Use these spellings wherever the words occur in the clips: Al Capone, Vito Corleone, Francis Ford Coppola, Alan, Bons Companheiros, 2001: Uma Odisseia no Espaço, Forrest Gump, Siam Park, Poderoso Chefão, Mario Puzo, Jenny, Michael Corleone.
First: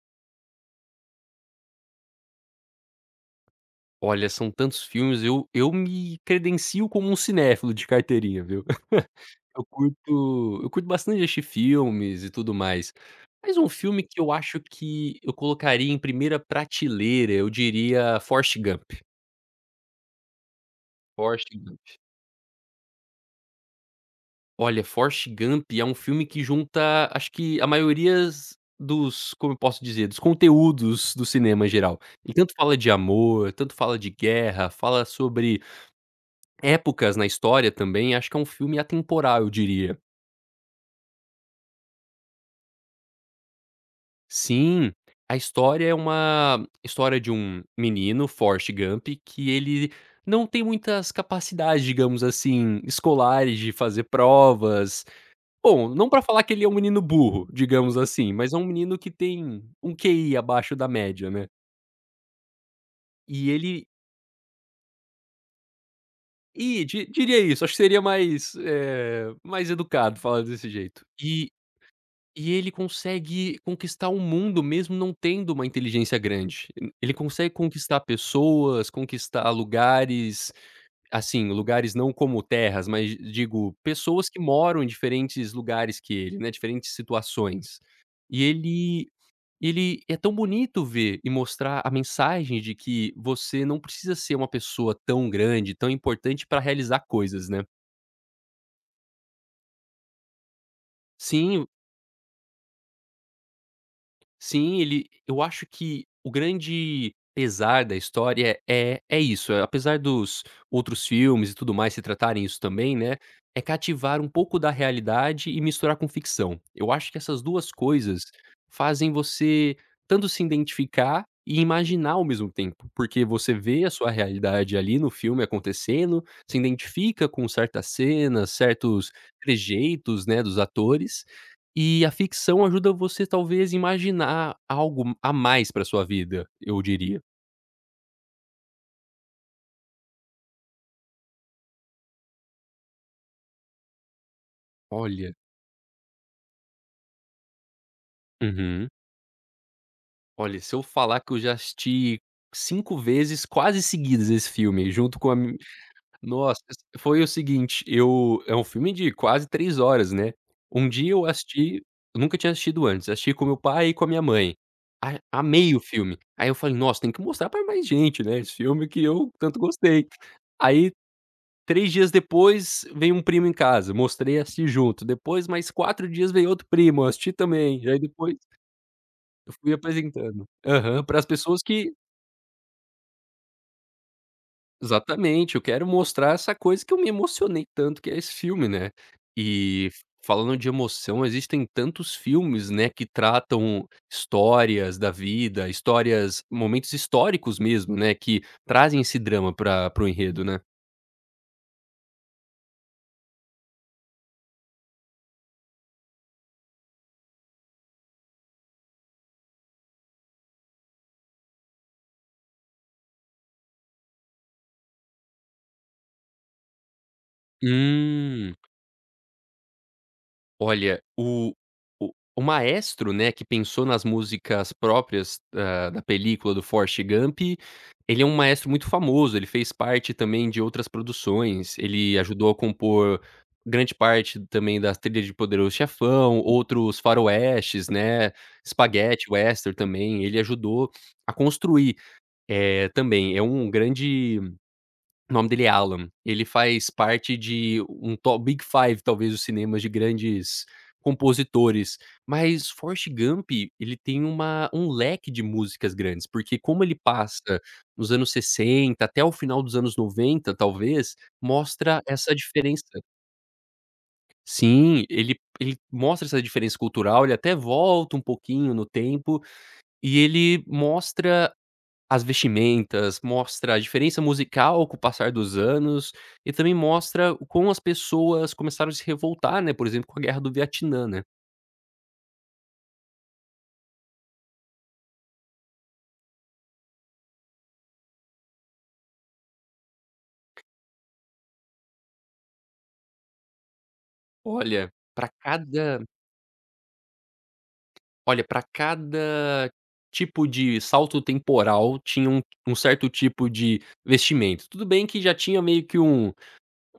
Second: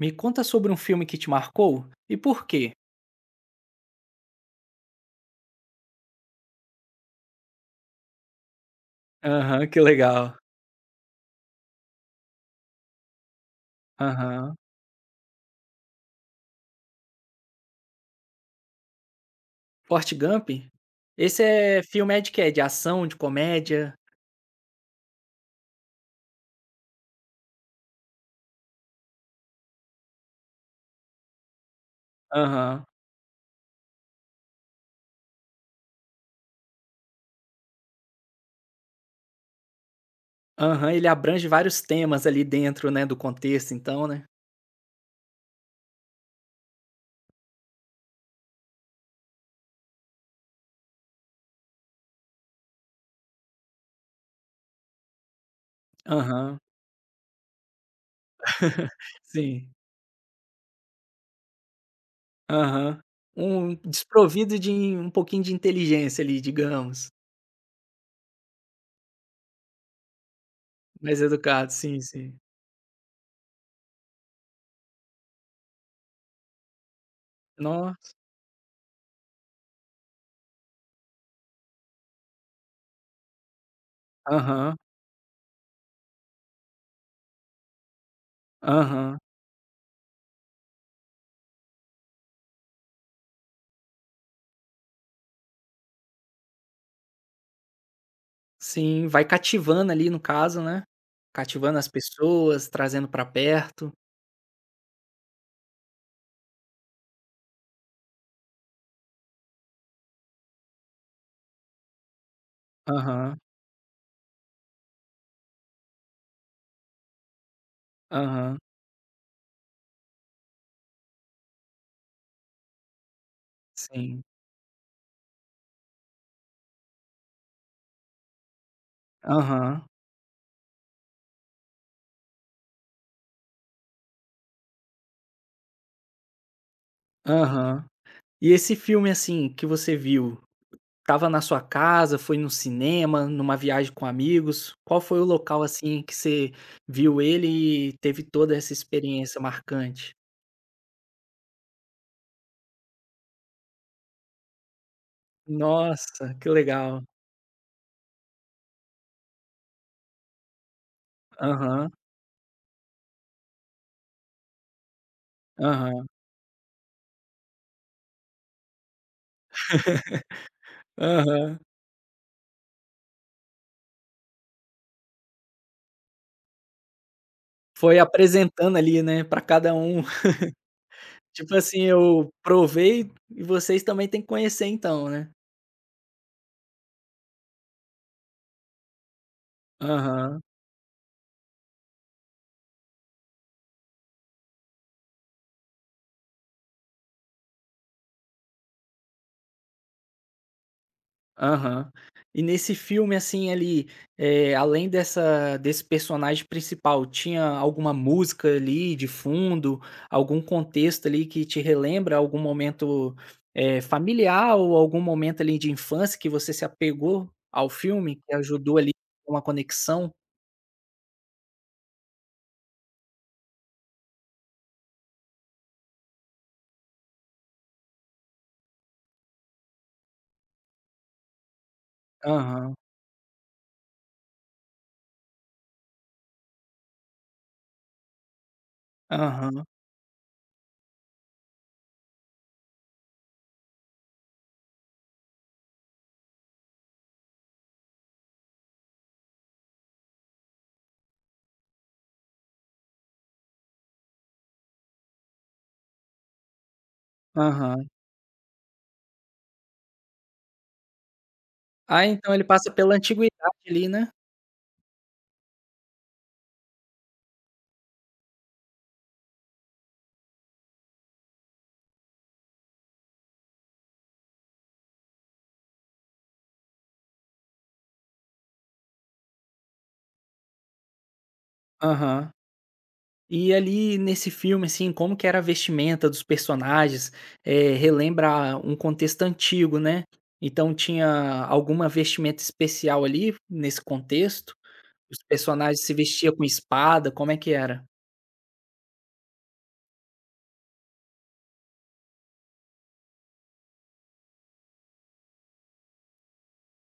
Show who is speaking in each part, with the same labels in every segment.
Speaker 1: Me conta sobre um filme que te marcou e por quê?
Speaker 2: Olha, são tantos filmes, eu me credencio como um cinéfilo de carteirinha, viu. Eu
Speaker 1: Aham, que legal.
Speaker 2: curto eu curto bastante assistir filmes e tudo mais, mas um filme que eu
Speaker 1: Aham.
Speaker 2: acho que eu colocaria em primeira prateleira, eu diria Forrest Gump.
Speaker 1: Forrest Gump? Esse
Speaker 2: Forrest Gump.
Speaker 1: é filme é de quê? De ação, de comédia?
Speaker 2: Olha, Forrest Gump é um filme que junta, acho que a maiorias dos, como eu posso dizer, dos conteúdos do cinema em geral. E tanto fala
Speaker 1: Aham.
Speaker 2: de amor, tanto fala de guerra, fala sobre épocas na história também, acho que é um filme atemporal, eu diria.
Speaker 1: Aham, ele abrange vários temas ali dentro, né, do contexto então, né?
Speaker 2: Sim, a história é uma história de um menino, Forrest Gump, que ele não tem muitas capacidades, digamos assim, escolares de fazer provas. Bom, não pra falar que
Speaker 1: Aham.
Speaker 2: ele é um menino burro, digamos assim, mas é um menino que tem
Speaker 1: Sim.
Speaker 2: um QI abaixo da média, né.
Speaker 1: Aham.
Speaker 2: E
Speaker 1: Um
Speaker 2: ele
Speaker 1: desprovido de um pouquinho de inteligência ali,
Speaker 2: e di
Speaker 1: digamos.
Speaker 2: diria isso, acho que seria mais, mais educado falar desse jeito.
Speaker 1: Mais
Speaker 2: E
Speaker 1: educado, sim, sim.
Speaker 2: E ele consegue conquistar o mundo mesmo não tendo uma inteligência grande. Ele consegue conquistar
Speaker 1: Nossa.
Speaker 2: pessoas, conquistar lugares, assim, lugares não como terras, mas digo, pessoas que
Speaker 1: Aham,
Speaker 2: moram em diferentes lugares que ele, né, diferentes situações. E ele
Speaker 1: aham.
Speaker 2: ele é tão bonito ver e mostrar a mensagem de que você não precisa ser uma pessoa tão grande, tão importante para realizar coisas, né.
Speaker 1: Sim, vai cativando ali no caso, né.
Speaker 2: Sim,
Speaker 1: Cativando as pessoas, trazendo pra perto.
Speaker 2: sim, ele eu acho que o grande pesar da história é isso, apesar dos outros filmes e tudo mais se tratarem isso também, né,
Speaker 1: Aham,
Speaker 2: é cativar um pouco da realidade e misturar com ficção. Eu acho que essas 2 coisas
Speaker 1: aham,
Speaker 2: fazem você tanto se identificar e imaginar ao mesmo tempo, porque você vê a sua
Speaker 1: sim.
Speaker 2: realidade ali no filme acontecendo, se identifica com certas cenas, certos
Speaker 1: Aham,
Speaker 2: trejeitos, né, dos atores, e a ficção ajuda você talvez imaginar algo a mais pra sua vida, eu diria.
Speaker 1: aham. E esse filme, assim, que você viu, estava na sua casa, foi no cinema, numa viagem com amigos? Qual foi o
Speaker 2: Olha,
Speaker 1: local, assim, que você viu ele e teve toda essa
Speaker 2: uhum.
Speaker 1: experiência marcante?
Speaker 2: Olha, se eu falar que eu já assisti 5 vezes quase seguidas esse filme, junto com a mi
Speaker 1: Nossa, que
Speaker 2: nossa,
Speaker 1: legal.
Speaker 2: foi o seguinte, eu é um filme de quase 3 horas, né. Um dia eu assisti
Speaker 1: Aham,
Speaker 2: Eu nunca tinha assistido antes, assisti com meu pai e com a minha mãe. A amei o
Speaker 1: aham,
Speaker 2: filme. Aí eu falei: "Nossa, tem que mostrar pra mais gente, né, esse filme que eu tanto gostei". Aí,
Speaker 1: aham.
Speaker 2: 3 dias depois veio um primo em casa, mostrei, assisti junto, depois mais 4 dias veio outro primo, assisti também, e aí
Speaker 1: Foi
Speaker 2: depois
Speaker 1: apresentando ali, né, pra
Speaker 2: eu fui
Speaker 1: cada um.
Speaker 2: apresentando. Aham, para as
Speaker 1: Tipo
Speaker 2: pessoas
Speaker 1: assim,
Speaker 2: que,
Speaker 1: eu provei e vocês também têm que conhecer então, né?
Speaker 2: exatamente, eu quero mostrar essa coisa que eu me emocionei tanto que é esse filme, né. E,
Speaker 1: Aham,
Speaker 2: falando de emoção, existem tantos filmes, né, que tratam histórias da vida, histórias, momentos históricos mesmo, né, que trazem esse drama para o enredo, né.
Speaker 1: aham. E nesse filme, assim, ali, além dessa desse personagem principal, tinha alguma música ali de fundo, algum contexto ali que te relembra algum momento, familiar ou algum momento ali de infância que você se apegou ao filme, que
Speaker 2: Hum.
Speaker 1: ajudou ali uma conexão?
Speaker 2: Olha, o o maestro, né, que pensou nas músicas próprias, da película do Forrest Gump, ele é um maestro muito famoso, ele fez parte também de outras produções, ele ajudou a
Speaker 1: Aham,
Speaker 2: compor grande parte também da trilha de Poderoso Chefão, outros faroestes, né, spaghetti
Speaker 1: aham,
Speaker 2: western também, ele ajudou a construir, também. É um grande, o nome dele é Alan. Ele faz parte de um top Big Five, talvez, dos cinemas de grandes compositores. Mas Forrest Gump, ele tem uma, um leque de músicas grandes, porque como ele passa
Speaker 1: aham.
Speaker 2: nos anos 60 até o final dos anos 90, talvez, mostra
Speaker 1: Ah,
Speaker 2: essa
Speaker 1: então ele passa
Speaker 2: diferença.
Speaker 1: pela antiguidade ali, né?
Speaker 2: Sim, ele ele mostra essa diferença cultural, ele até volta um pouquinho no tempo, e ele mostra as vestimentas, mostra a diferença musical com o passar dos anos e também mostra o como as pessoas começaram a se revoltar, né, por exemplo, com a guerra do Vietnã, né.
Speaker 1: Aham. E ali nesse filme, assim, como que era a vestimenta dos personagens, relembra um contexto antigo, né. Então tinha alguma vestimenta especial ali, nesse contexto?
Speaker 2: Olha,
Speaker 1: Os
Speaker 2: pra
Speaker 1: personagens se
Speaker 2: cada
Speaker 1: vestiam com espada, como é que era?
Speaker 2: pra cada tipo de salto temporal tinha um certo tipo de vestimento. Tudo bem que já tinha meio que um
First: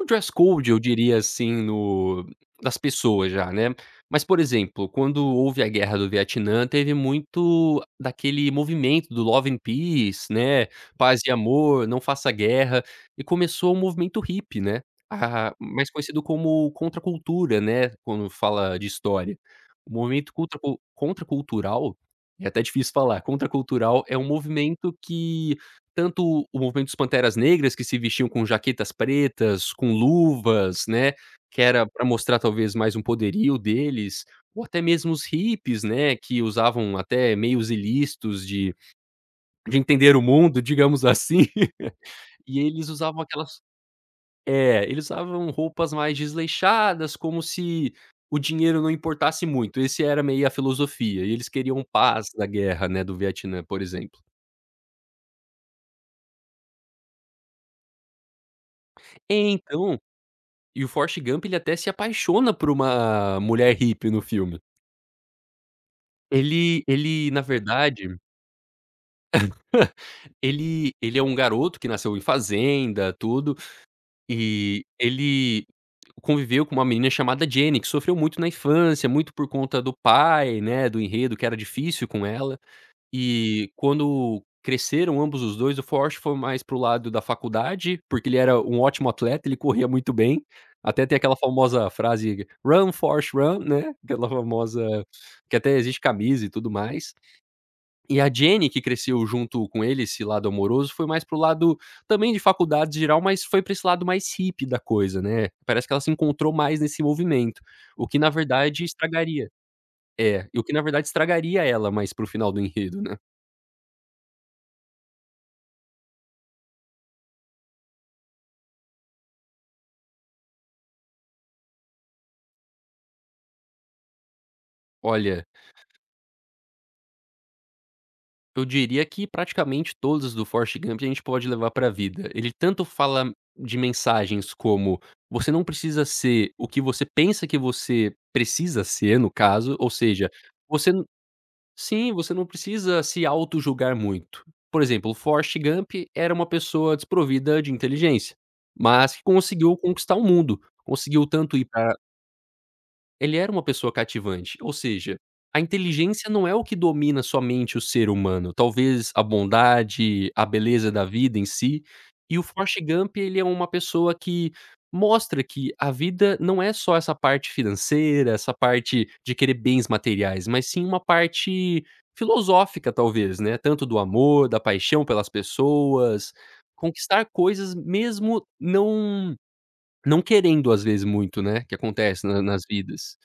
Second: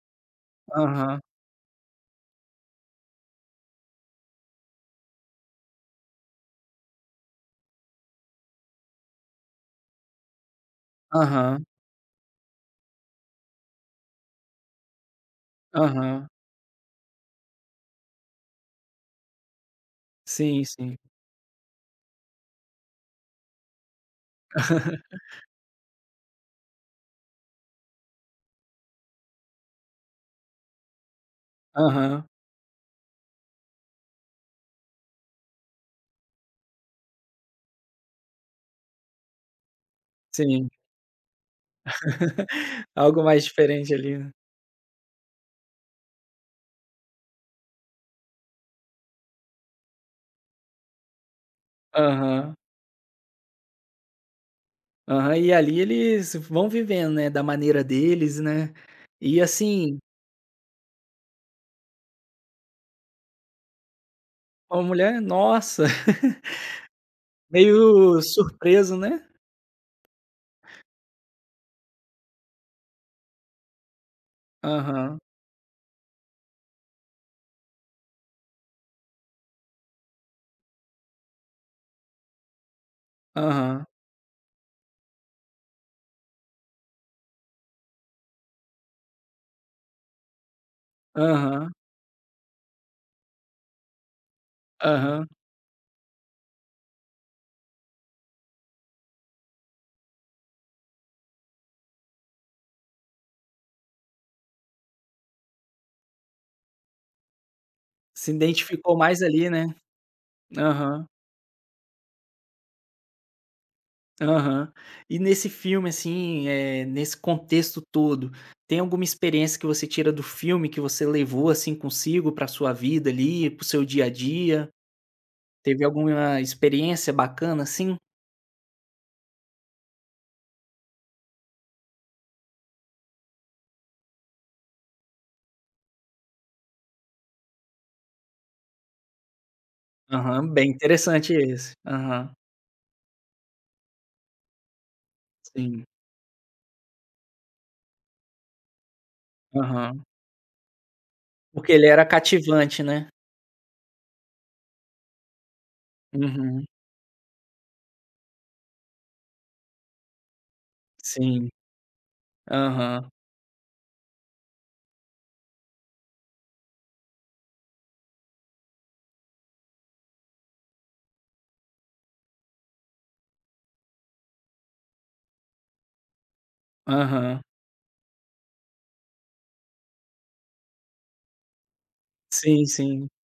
Speaker 2: Um dress code, eu diria
Speaker 1: Aham,
Speaker 2: assim, no, das pessoas já, né. Mas, por exemplo, quando houve a guerra do Vietnã, teve muito daquele movimento do Love and Peace, né, paz e
Speaker 1: aham,
Speaker 2: amor, não faça guerra, e começou o movimento hippie, né, a mais conhecido
Speaker 1: aham.
Speaker 2: como contracultura, né, quando fala de história. O movimento
Speaker 1: Sim, sim.
Speaker 2: contracultural, é até difícil falar, contracultural é um movimento que, tanto o movimento dos Panteras Negras, que se vestiam com jaquetas pretas, com luvas, né, que era pra
Speaker 1: Aham,
Speaker 2: mostrar talvez mais um poderio deles, ou até mesmo os hippies, né, que usavam até meios ilícitos de entender o mundo,
Speaker 1: sim.
Speaker 2: digamos assim, e eles usavam
Speaker 1: Algo mais
Speaker 2: aquelas,
Speaker 1: diferente ali, né.
Speaker 2: é, eles usavam roupas mais desleixadas, como se o dinheiro não importasse muito, esse era meio a filosofia, e eles queriam paz da
Speaker 1: Aham,
Speaker 2: guerra, né, do Vietnã, por exemplo.
Speaker 1: aham. E ali eles vão vivendo, né, da maneira deles, né. E
Speaker 2: Então
Speaker 1: assim,
Speaker 2: e o Forrest Gump, ele até se apaixona por uma mulher hippie no filme.
Speaker 1: uma mulher nossa!
Speaker 2: Ele ele na verdade,
Speaker 1: Meio surpreso, né.
Speaker 2: ele ele é um garoto que nasceu em fazenda, tudo, e
Speaker 1: Aham,
Speaker 2: ele conviveu com uma menina chamada Jenny, que sofreu muito na infância, muito por conta do pai, né, do enredo que era difícil com ela. E
Speaker 1: aham,
Speaker 2: quando cresceram ambos os 2, o Forte foi mais pro lado da faculdade, porque ele era um ótimo atleta, ele corria muito bem, até tem aquela
Speaker 1: aham,
Speaker 2: famosa frase "Run, Forte, run", né, aquela famosa
Speaker 1: aham.
Speaker 2: que até existe camisa e tudo mais. E a Jenny, que cresceu junto com ele, esse lado amoroso, foi mais pro lado também de faculdade geral, mas foi para esse lado mais hippie da coisa, né. Parece que ela se encontrou mais nesse movimento, o que na
Speaker 1: Se
Speaker 2: verdade
Speaker 1: identificou mais
Speaker 2: estragaria,
Speaker 1: ali, né.
Speaker 2: é, e o que na verdade
Speaker 1: Aham,
Speaker 2: estragaria ela mais para o final do enredo, né.
Speaker 1: aham. E nesse filme, assim, nesse contexto todo, tem alguma experiência que você tira do filme que você levou, assim, consigo pra sua vida ali, para o seu dia a dia?
Speaker 2: Olha,
Speaker 1: Teve alguma experiência bacana, assim?
Speaker 2: eu diria que praticamente todos do Forrest Gump a gente pode levar para a vida. Ele tanto fala de mensagens como: "Você não precisa ser o que você pensa que você precisa ser", no caso, ou seja,
Speaker 1: Aham, bem
Speaker 2: você não
Speaker 1: interessante esse.
Speaker 2: sim,
Speaker 1: Aham,
Speaker 2: você não precisa se auto julgar muito. Por exemplo, o Forrest
Speaker 1: sim,
Speaker 2: Gump era uma pessoa desprovida de inteligência, mas que conseguiu
Speaker 1: aham.
Speaker 2: conquistar o mundo, conseguiu tanto ir
Speaker 1: Porque ele
Speaker 2: para,
Speaker 1: era cativante, né.
Speaker 2: ele era uma pessoa cativante, ou seja, a inteligência não é o
Speaker 1: Uhum,
Speaker 2: que domina somente o ser humano, talvez a bondade, a beleza da vida em
Speaker 1: sim.
Speaker 2: si, e o Forrest
Speaker 1: Aham,
Speaker 2: Gump ele é uma pessoa que mostra que a vida não é só essa parte financeira, essa parte de querer bens materiais, mas sim uma parte filosófica talvez, né, tanto do amor, da paixão pelas pessoas, conquistar
Speaker 1: aham.
Speaker 2: coisas mesmo não querendo às vezes muito, né, que acontece na nas
Speaker 1: Sim, sim.
Speaker 2: vidas.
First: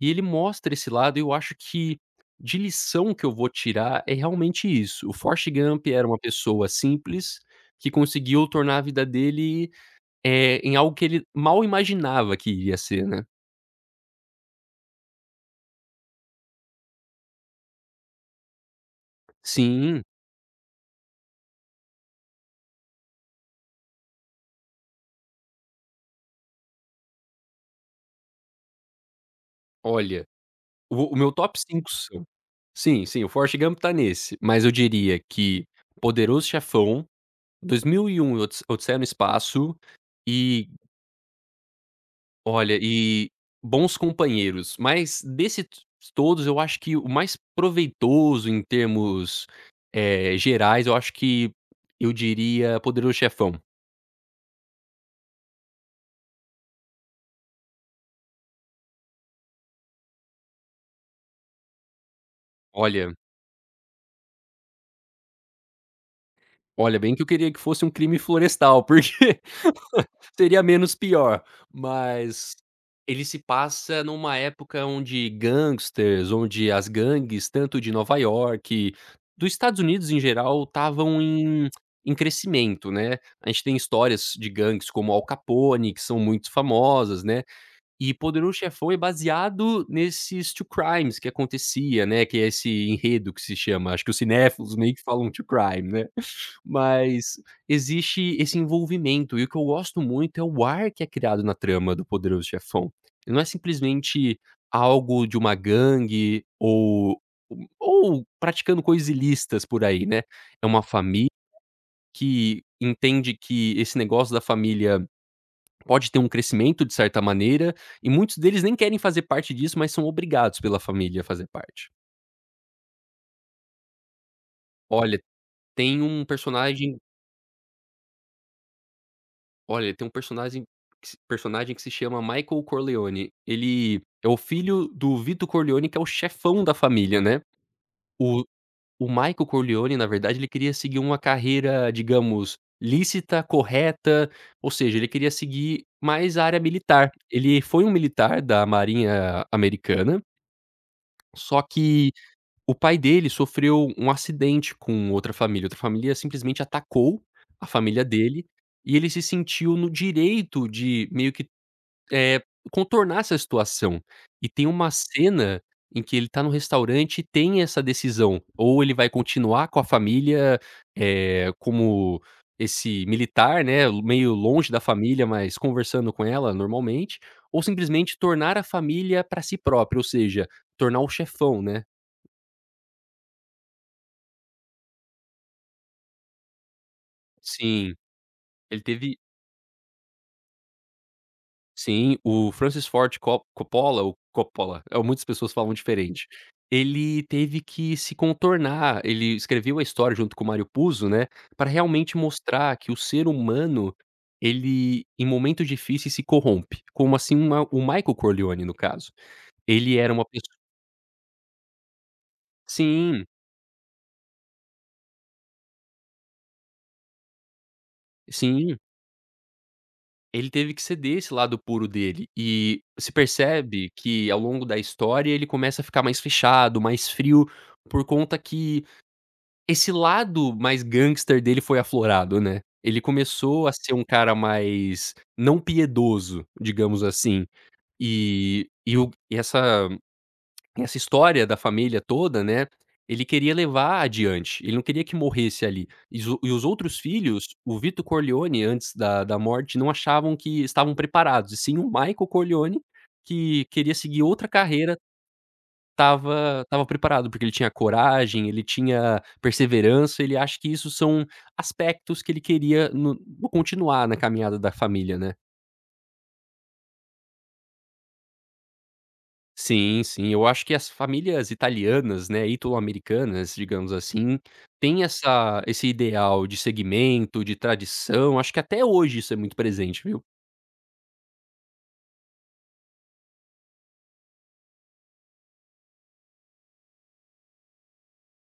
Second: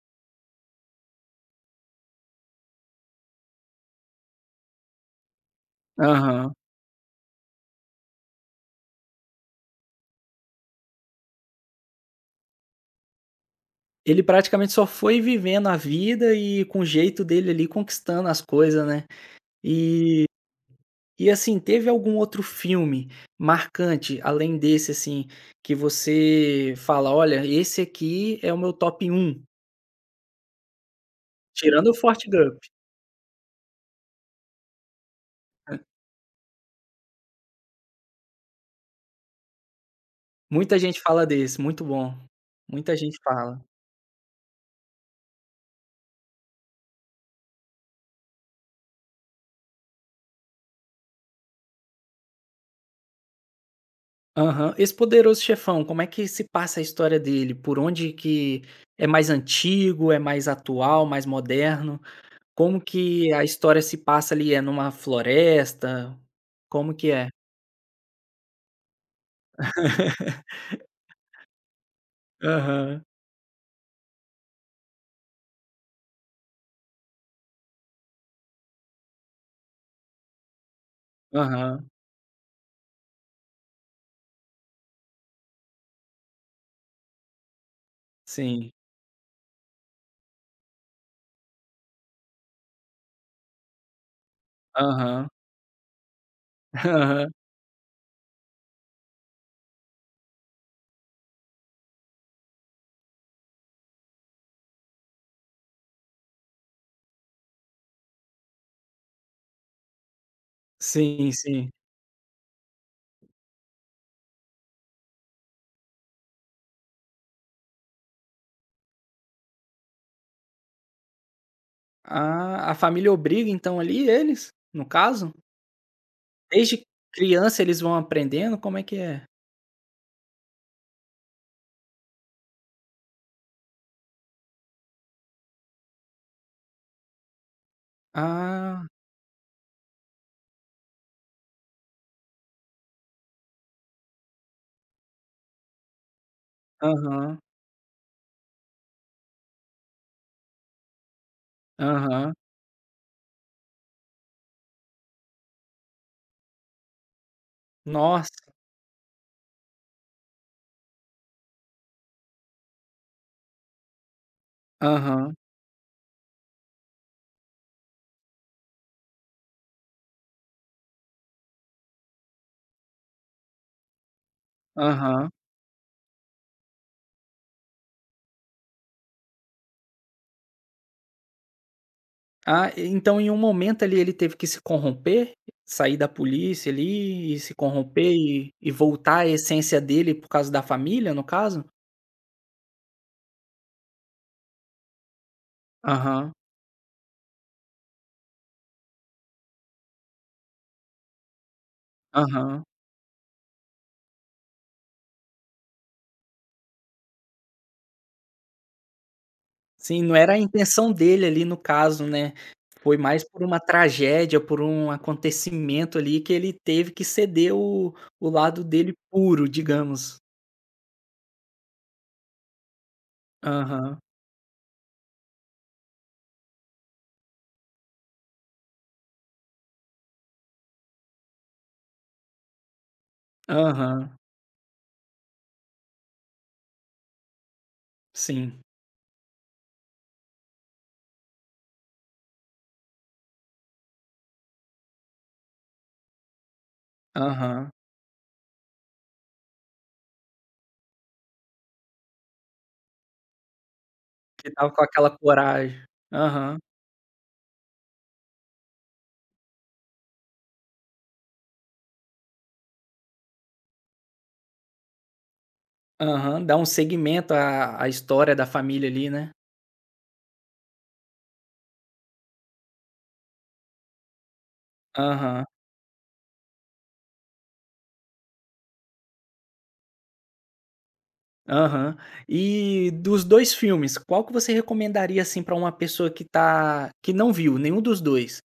Speaker 2: E ele mostra esse lado e eu acho que, de lição que eu vou tirar, é realmente isso. O Forrest Gump era uma
Speaker 1: Aham.
Speaker 2: pessoa simples, que conseguiu tornar a vida dele, em algo que ele mal imaginava que iria ser, né.
Speaker 1: Ele praticamente só foi vivendo a vida e com o jeito dele ali conquistando as coisas, né.
Speaker 2: Sim,
Speaker 1: E e assim, teve algum outro filme marcante, além desse, assim, que você fala: "Olha, esse aqui é o meu top um,
Speaker 2: olha, o meu top 5
Speaker 1: tirando o Fort
Speaker 2: são,
Speaker 1: Gump.
Speaker 2: sim, sim, o Forrest Gump tá nesse, mas eu diria que Poderoso Chefão, 2001 e Odisseia no Espaço e,
Speaker 1: Muita gente fala desse, muito bom.
Speaker 2: olha,
Speaker 1: Muita gente
Speaker 2: e
Speaker 1: fala.
Speaker 2: bons companheiros, mas desses todos eu acho que o mais proveitoso em termos, gerais, eu acho que eu diria Poderoso Chefão.
Speaker 1: Aham. Esse Poderoso Chefão, como é que se passa a história dele? Por onde que é mais antigo, é mais atual, mais moderno? Como
Speaker 2: Olha
Speaker 1: que a história se passa ali, é numa floresta? Como
Speaker 2: olha,
Speaker 1: que
Speaker 2: bem que eu
Speaker 1: é?
Speaker 2: queria que fosse um crime florestal, porque seria menos pior, mas
Speaker 1: Aham,
Speaker 2: ele se passa numa época onde gangsters, onde as gangues, tanto de Nova York, dos Estados Unidos em geral, estavam em
Speaker 1: aham,
Speaker 2: em crescimento, né. A gente tem histórias de gangues como Al Capone, que são muito famosas, né, e Poderoso
Speaker 1: sim,
Speaker 2: Chefão é baseado nesses true crimes que acontecia, né, que é esse enredo que se chama, acho que os cinéfilos meio que
Speaker 1: aham,
Speaker 2: falam true crime, né.
Speaker 1: aham,
Speaker 2: Mas existe esse envolvimento, e o que eu gosto muito é o ar que é criado na trama do Poderoso Chefão. Ele não é simplesmente algo de uma gangue ou praticando coisas ilícitas por aí, né. É uma família
Speaker 1: sim, sim.
Speaker 2: que entende que esse negócio da família pode ter um crescimento de certa maneira, e muitos deles nem querem fazer parte disso, mas são obrigados pela família a fazer parte.
Speaker 1: Ah, a família obriga então ali eles, no
Speaker 2: Olha,
Speaker 1: caso?
Speaker 2: tem um
Speaker 1: Desde
Speaker 2: personagem
Speaker 1: criança eles vão aprendendo, como é que é?
Speaker 2: Olha, tem um personagem que se chama Michael Corleone. Ele é o filho do Vito Corleone, que é o chefão da família, né. O
Speaker 1: Ah,
Speaker 2: o Michael Corleone, na verdade, ele queria seguir uma carreira, digamos, lícita, correta, ou seja, ele queria seguir mais a área militar.
Speaker 1: aham,
Speaker 2: Ele foi um militar da marinha americana, só que
Speaker 1: aham,
Speaker 2: o pai dele sofreu um acidente com outra família. Outra família simplesmente atacou a família
Speaker 1: nossa,
Speaker 2: dele, e ele se sentiu no direito de meio que, eh, contornar essa situação. E tem uma
Speaker 1: aham,
Speaker 2: cena em que ele tá no restaurante e tem essa decisão, ou ele vai continuar com a família, como esse militar, né, meio longe da família,
Speaker 1: aham.
Speaker 2: mas conversando com ela normalmente, ou simplesmente tornar a família pra si próprio, ou seja, tornar o chefão, né.
Speaker 1: Ah, então em um momento ali ele teve que se corromper? Sair da polícia ali e se
Speaker 2: Sim,
Speaker 1: corromper e
Speaker 2: ele teve
Speaker 1: voltar à essência dele por causa da família, no caso?
Speaker 2: sim, o Francis Ford Co Coppola ou Coppola, muitas pessoas falam diferente.
Speaker 1: Aham,
Speaker 2: Ele teve que se contornar, ele escreveu a história junto com o Mario Puzo, né, para realmente
Speaker 1: aham.
Speaker 2: mostrar que o ser humano, ele em momentos difíceis se corrompe, como assim uma, o Michael Corleone no caso. Ele
Speaker 1: Sim,
Speaker 2: era
Speaker 1: não
Speaker 2: uma
Speaker 1: era a
Speaker 2: pesso
Speaker 1: intenção dele ali no caso, né, foi mais
Speaker 2: sim,
Speaker 1: por uma tragédia, por um acontecimento ali que ele teve que ceder o lado
Speaker 2: sim,
Speaker 1: dele puro, digamos.
Speaker 2: ele teve que ceder esse lado puro dele e se percebe
Speaker 1: Aham,
Speaker 2: que ao longo da história ele começa a ficar mais fechado, mais frio, por conta que, esse lado mais gangster dele foi aflorado, né. Ele começou a ser um
Speaker 1: aham,
Speaker 2: cara mais não piedoso, digamos assim.
Speaker 1: sim,
Speaker 2: E essa essa história da família toda, né, ele queria levar adiante, ele não queria que morresse ali. E os outros filhos,
Speaker 1: aham.
Speaker 2: o Vito Corleone antes da morte, não achavam que estavam preparados, e sim o Michael Corleone, que queria seguir outra
Speaker 1: Que tava com
Speaker 2: carreira,
Speaker 1: aquela coragem. Aham.
Speaker 2: tava preparado, porque ele tinha coragem, ele tinha perseverança, ele acha que isso são aspectos que ele queria no continuar na caminhada da família, né.
Speaker 1: Aham, dá um segmento à história da família ali, né.
Speaker 2: Sim, sim, eu acho que as famílias italianas, né, italo-americanas, digamos assim, têm
Speaker 1: Aham,
Speaker 2: essa, esse ideal de segmento, de tradição, acho que até hoje isso é muito presente, viu.
Speaker 1: aham. E dos 2 filmes, qual que você recomendaria, assim, para uma pessoa que tá que não viu nenhum dos 2,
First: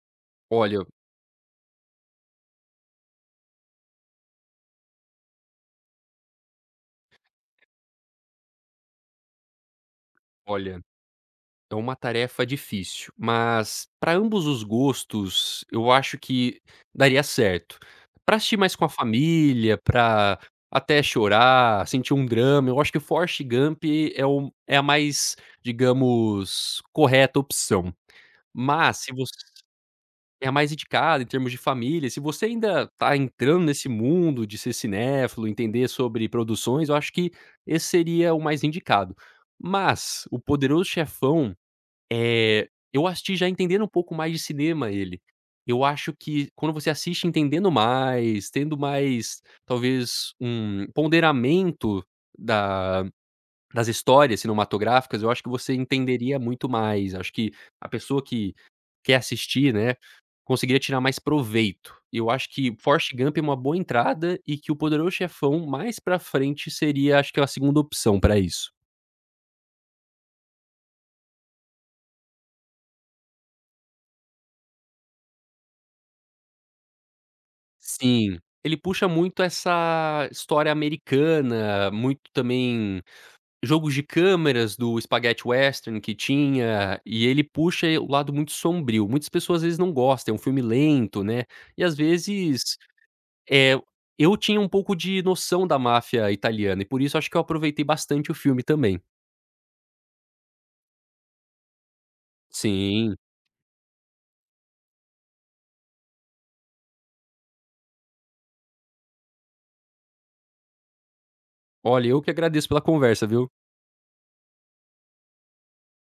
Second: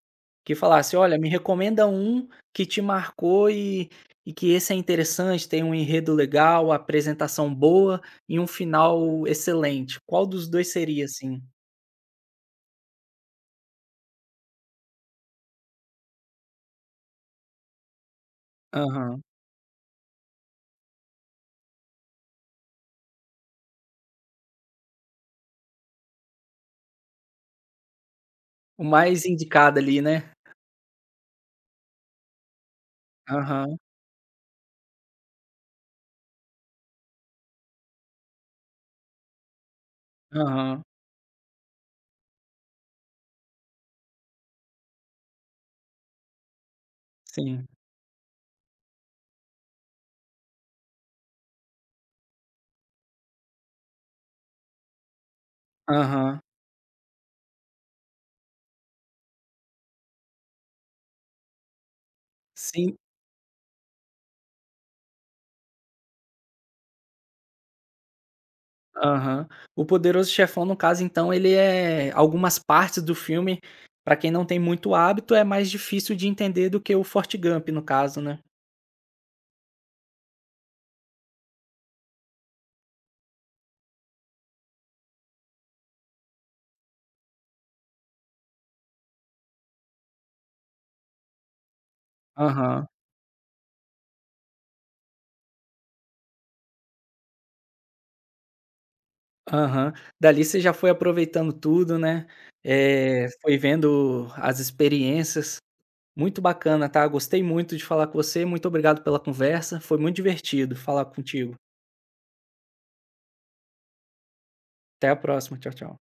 Speaker 1: que
Speaker 2: Olha,
Speaker 1: falasse: "Olha, me recomenda um que te marcou e que esse é interessante, tem um enredo legal, apresentação boa e um final excelente". Qual dos dois
Speaker 2: olha,
Speaker 1: seria, assim?
Speaker 2: é uma tarefa difícil, mas para ambos os gostos, eu acho que daria certo. Pra assistir mais com a
Speaker 1: Aham.
Speaker 2: família, pra até chorar, sentir um drama, eu acho que Forrest Gump é o é a mais, digamos, correta opção.
Speaker 1: O
Speaker 2: Mas se
Speaker 1: mais
Speaker 2: você,
Speaker 1: indicado ali, né.
Speaker 2: é a mais indicada em termos de família, se você ainda tá entrando
Speaker 1: Aham,
Speaker 2: nesse mundo de ser cinéfilo, entender sobre produções, eu acho que esse seria o mais indicado. Mas O
Speaker 1: aham.
Speaker 2: Poderoso Chefão, eu assisti já entendendo um pouco mais de cinema ele. Eu acho que quando você assiste
Speaker 1: Sim.
Speaker 2: entendendo mais, tendo mais, talvez, um ponderamento da, das histórias cinematográficas, eu acho que você entenderia
Speaker 1: Aham.
Speaker 2: muito mais. Acho que a pessoa que quer assistir, né, conseguiria tirar mais proveito. Eu acho que
Speaker 1: Sim.
Speaker 2: Forrest Gump é uma boa entrada e que O Poderoso Chefão mais pra frente seria, acho que a segunda opção pra isso.
Speaker 1: Aham. O Poderoso Chefão, no caso, então, ele é algumas partes do filme, pra quem não tem muito hábito, é mais difícil de entender do que o Forte Gump, no caso,
Speaker 2: Sim,
Speaker 1: né.
Speaker 2: ele puxa muito essa história americana, muito também jogos de câmeras do Spaghetti Western que tinha, e ele puxa o lado muito sombrio. Muitas pessoas às vezes não gostam, é um filme lento, né, e às vezes,
Speaker 1: Aham,
Speaker 2: é, eu tinha um pouco de noção da máfia italiana e por isso acho que eu aproveitei bastante o filme também.
Speaker 1: aham. Dali você já foi aproveitando tudo, né,
Speaker 2: Sim.
Speaker 1: foi vendo as experiências. Muito bacana, tá, gostei muito de falar com você, muito obrigado pela conversa, foi muito divertido falar contigo.
Speaker 2: Olha, eu que agradeço pela conversa, viu.
Speaker 1: Até a próxima, tchau, tchau.